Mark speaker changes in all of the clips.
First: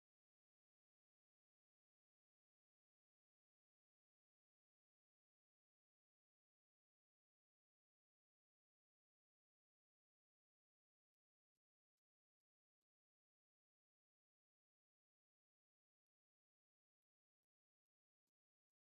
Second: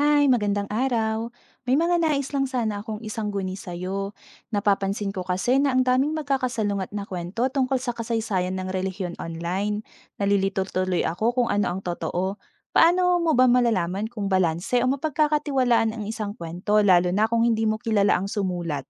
Speaker 1: Hi, magandang araw. May mga nais lang sana akong isang guni sa'yo. Napapansin ko kasi na ang daming magkakasalungat na kwento tungkol sa kasaysayan ng relihiyon online. Nalilito tuloy ako kung ano ang totoo. Paano mo ba malalaman kung balanse o mapagkakatiwalaan ang isang kwento, lalo na kung hindi mo kilala ang sumulat?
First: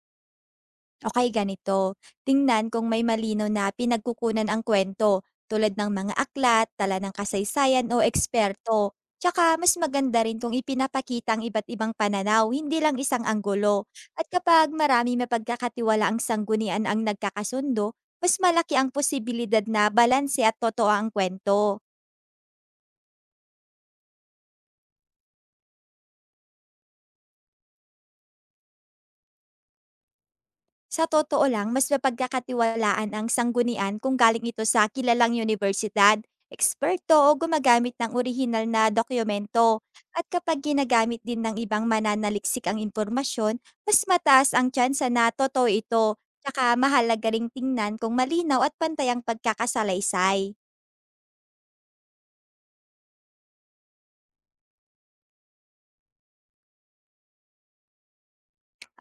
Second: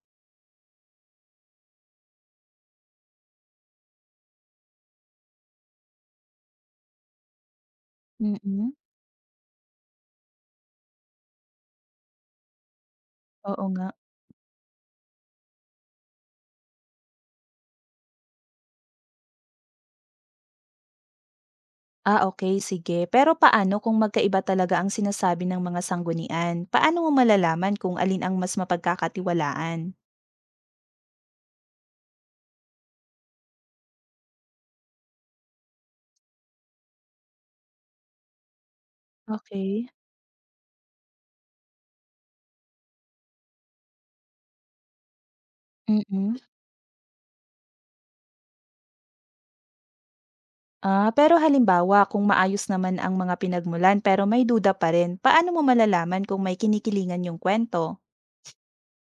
Speaker 2: Okay, ganito. Tingnan kung may malinaw na pinagkukunan ang kwento, tulad ng mga aklat, tala ng kasaysayan o
Speaker 1: Mm-mm.
Speaker 2: eksperto. Tsaka mas maganda rin kung ipinapakita ang iba't ibang pananaw, hindi lang isang
Speaker 1: Oo
Speaker 2: anggulo.
Speaker 1: nga.
Speaker 2: At kapag marami mapagkakatiwala ang sanggunian ang nagkakasundo, mas malaki ang posibilidad na balanse at totoo ang kwento.
Speaker 1: Ah, okay, sige. Pero paano kung magkaiba talaga ang sinasabi ng mga sanggunian? Paano mo malalaman kung alin ang mas mapagkakatiwalaan?
Speaker 2: Sa totoo lang, mas mapagkakatiwalaan ang sanggunian kung galing ito sa kilalang universidad, eksperto o gumagamit ng orihinal na dokumento.
Speaker 1: Okay.
Speaker 2: At kapag ginagamit din ng ibang mananaliksik ang impormasyon, mas mataas ang tsansa na totoo ito.
Speaker 1: Mm.
Speaker 2: Tsaka mahalaga ring tingnan kung malinaw at pantay ang pagkakasalaysay.
Speaker 1: Ah, pero halimbawa kung maayos naman ang mga pinagmulan pero may duda pa rin, paano mo malalaman kung may kinikilingan yung kwento?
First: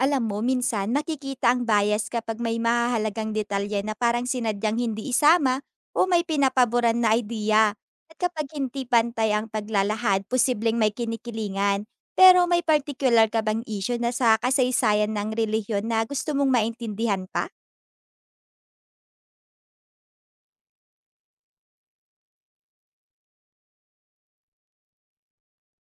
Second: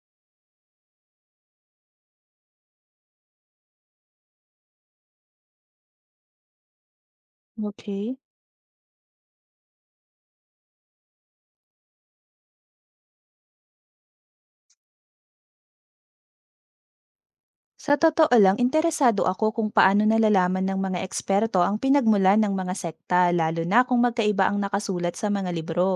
Speaker 2: Alam mo, minsan nakikita ang bias kapag may mahahalagang detalye na parang sinadyang hindi isama o may pinapaboran na idea.
Speaker 1: Okay.
Speaker 2: At kapag hindi pantay ang paglalahad, posibleng may kinikilingan. Pero may particular ka bang issue na sa kasaysayan ng relihiyon na gusto mong maintindihan pa?
Speaker 1: Sa totoo lang, interesado ako kung paano nalalaman ng mga eksperto ang pinagmulan ng mga sekta, lalo na kung magkaiba ang nakasulat sa mga libro.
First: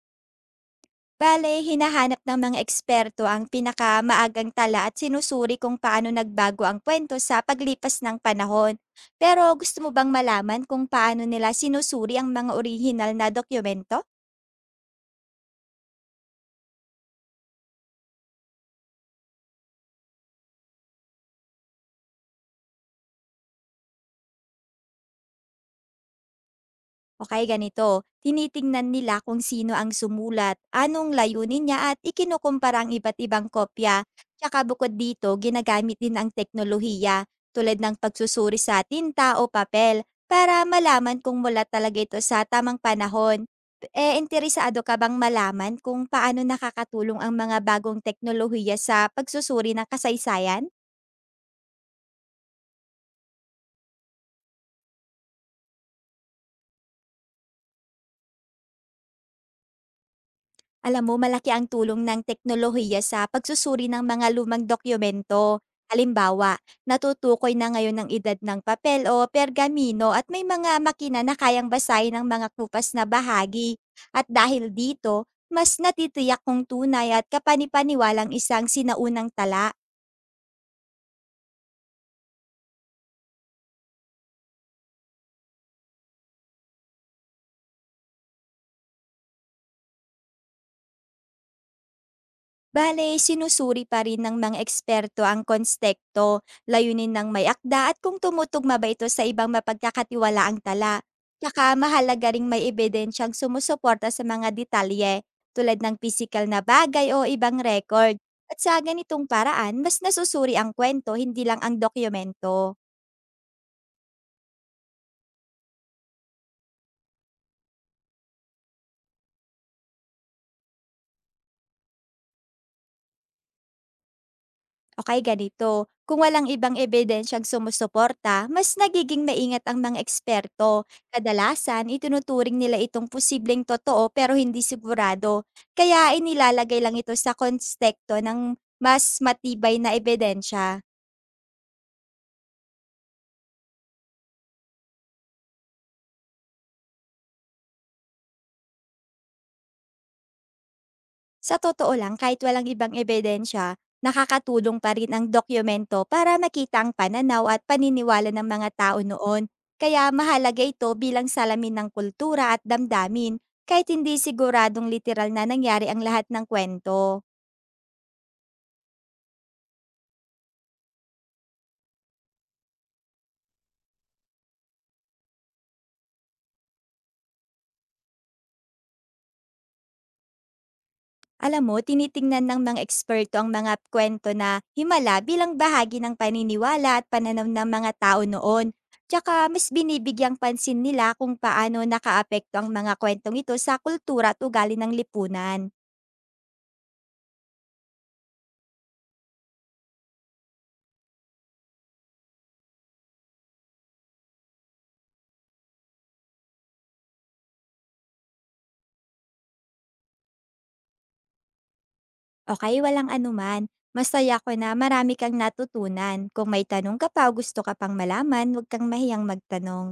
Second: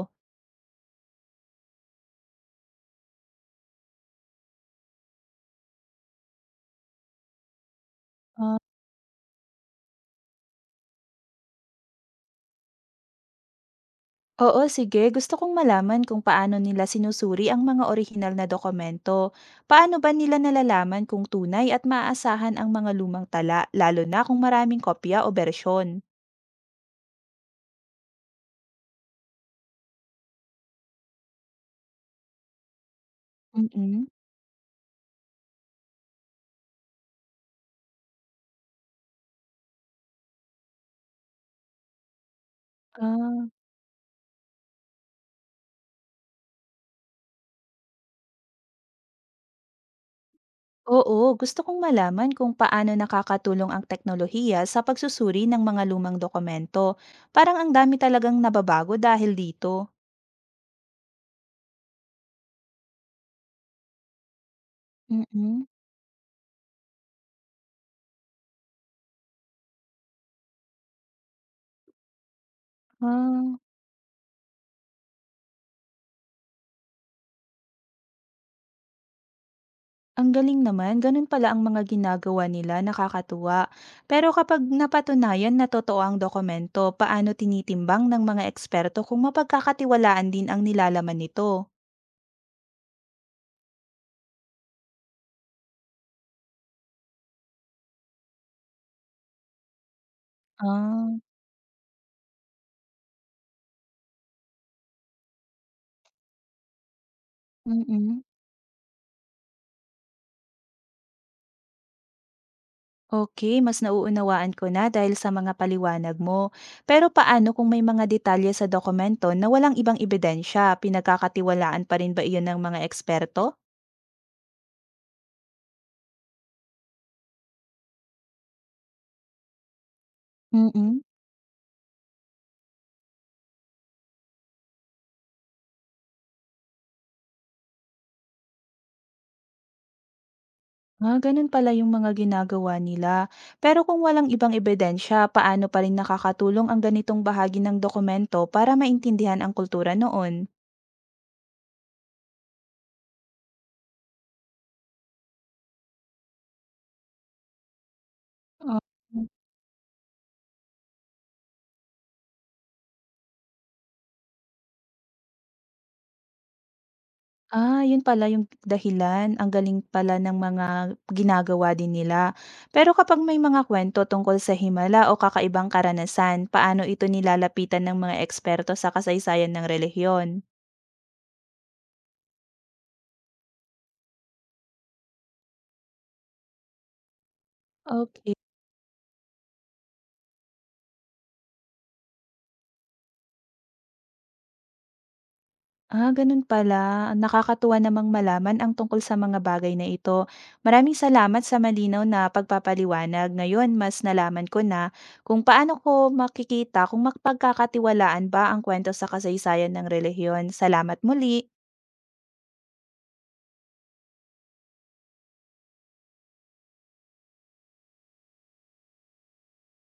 Speaker 2: Bale, hinahanap ng mga eksperto ang pinakamaagang tala at sinusuri kung paano nagbago ang kwento sa paglipas ng
Speaker 1: Ah,
Speaker 2: panahon. Pero gusto mo bang malaman kung paano nila sinusuri ang mga orihinal na dokumento?
Speaker 1: oo, sige, gusto kong malaman kung paano nila sinusuri ang mga orihinal na dokumento. Paano ba nila nalalaman kung tunay at maaasahan ang mga lumang tala, lalo na kung maraming kopya o bersyon?
Speaker 2: O ganito, tinitingnan nila kung sino ang sumulat, anong layunin niya at ikinukumpara ang iba't ibang kopya.
Speaker 1: Mm.
Speaker 2: Tsaka bukod dito, ginagamit din ang teknolohiya tulad ng pagsusuri sa tinta o papel para malaman kung mula talaga ito sa tamang
Speaker 1: Ah,
Speaker 2: panahon. Eh, interesado ka bang malaman kung paano nakakatulong ang mga bagong teknolohiya sa pagsusuri ng kasaysayan?
Speaker 1: oo, gusto kong malaman kung paano nakakatulong ang teknolohiya sa pagsusuri ng mga lumang dokumento. Parang ang dami talagang nababago dahil dito.
Speaker 2: Alam mo malaki ang tulong ng teknolohiya sa pagsusuri ng mga lumang dokumento.
Speaker 1: Mm.
Speaker 2: Halimbawa, natutukoy na ngayon ang edad ng papel o pergamino at may mga makina na kayang basahin ang mga kupas na
Speaker 1: Ah,
Speaker 2: bahagi. At dahil dito, mas natitiyak kung tunay at kapanipaniwalang isang sinaunang tala.
Speaker 1: ang galing naman. Ganun pala ang mga ginagawa nila, nakakatuwa. Pero kapag napatunayan na totoo ang dokumento, paano tinitimbang ng mga eksperto kung mapagkakatiwalaan din ang nilalaman nito?
Speaker 2: Bale, sinusuri pa rin ng mga eksperto ang konstekto, layunin ng may akda at kung tumutugma ba ito sa ibang mapagkakatiwalaang tala.
Speaker 1: Ah,
Speaker 2: Tsaka mahalaga ring may ebidensyang sumusuporta sa mga detalye tulad ng pisikal na bagay o ibang record.
Speaker 1: mm.
Speaker 2: At sa ganitong paraan, mas nasusuri ang kwento, hindi lang ang dokumento.
Speaker 1: Okay, mas nauunawaan ko na dahil sa mga paliwanag mo. Pero paano kung may mga detalye sa dokumento na walang ibang ebidensya? Pinagkakatiwalaan pa rin ba iyon ng mga eksperto?
Speaker 2: Okay, ganito. Kung walang ibang ebidensyang sumusuporta, mas nagiging maingat ang mga eksperto.
Speaker 1: Mm-mm.
Speaker 2: Kadalasan, itinuturing nila itong posibleng totoo pero hindi sigurado. Kaya inilalagay lang ito sa konstekto ng mas matibay na ebidensya.
Speaker 1: Ah, ganun pala yung mga ginagawa nila. Pero kung walang ibang ebidensya, paano pa rin nakakatulong ang ganitong bahagi ng dokumento para maintindihan ang kultura noon?
Speaker 2: Sa totoo lang, kahit walang ibang ebidensya, nakakatulong pa rin ang dokumento para makita ang pananaw at paniniwala ng mga
Speaker 1: Ah.
Speaker 2: tao noon. Kaya mahalaga ito bilang salamin ng kultura at damdamin, kahit hindi siguradong literal na nangyari ang lahat ng kwento.
Speaker 1: Ah, yun pala yung dahilan. Ang galing pala ng mga ginagawa din nila. Pero kapag may mga kwento tungkol sa himala o kakaibang karanasan, paano ito nilalapitan ng mga eksperto sa kasaysayan ng relihiyon?
Speaker 2: Alam mo, tinitingnan ng mga eksperto ang mga kwento na himala bilang bahagi ng paniniwala at pananaw ng mga tao
Speaker 1: Okay.
Speaker 2: noon. Tsaka mas binibigyang pansin nila kung paano nakaapekto ang mga kwentong ito sa kultura at ugali ng lipunan.
Speaker 1: Ah, ganun pala. Nakakatuwa namang malaman ang tungkol sa mga bagay na ito. Maraming salamat sa malinaw na pagpapaliwanag. Ngayon, mas nalaman ko na kung paano ko makikita kung magpagkakatiwalaan ba ang kwento sa kasaysayan ng relihiyon. Salamat muli.
Speaker 2: Okay, walang anuman. Masaya ko na marami kang natutunan. Kung may tanong ka pa o gusto ka pang malaman, huwag kang mahiyang magtanong.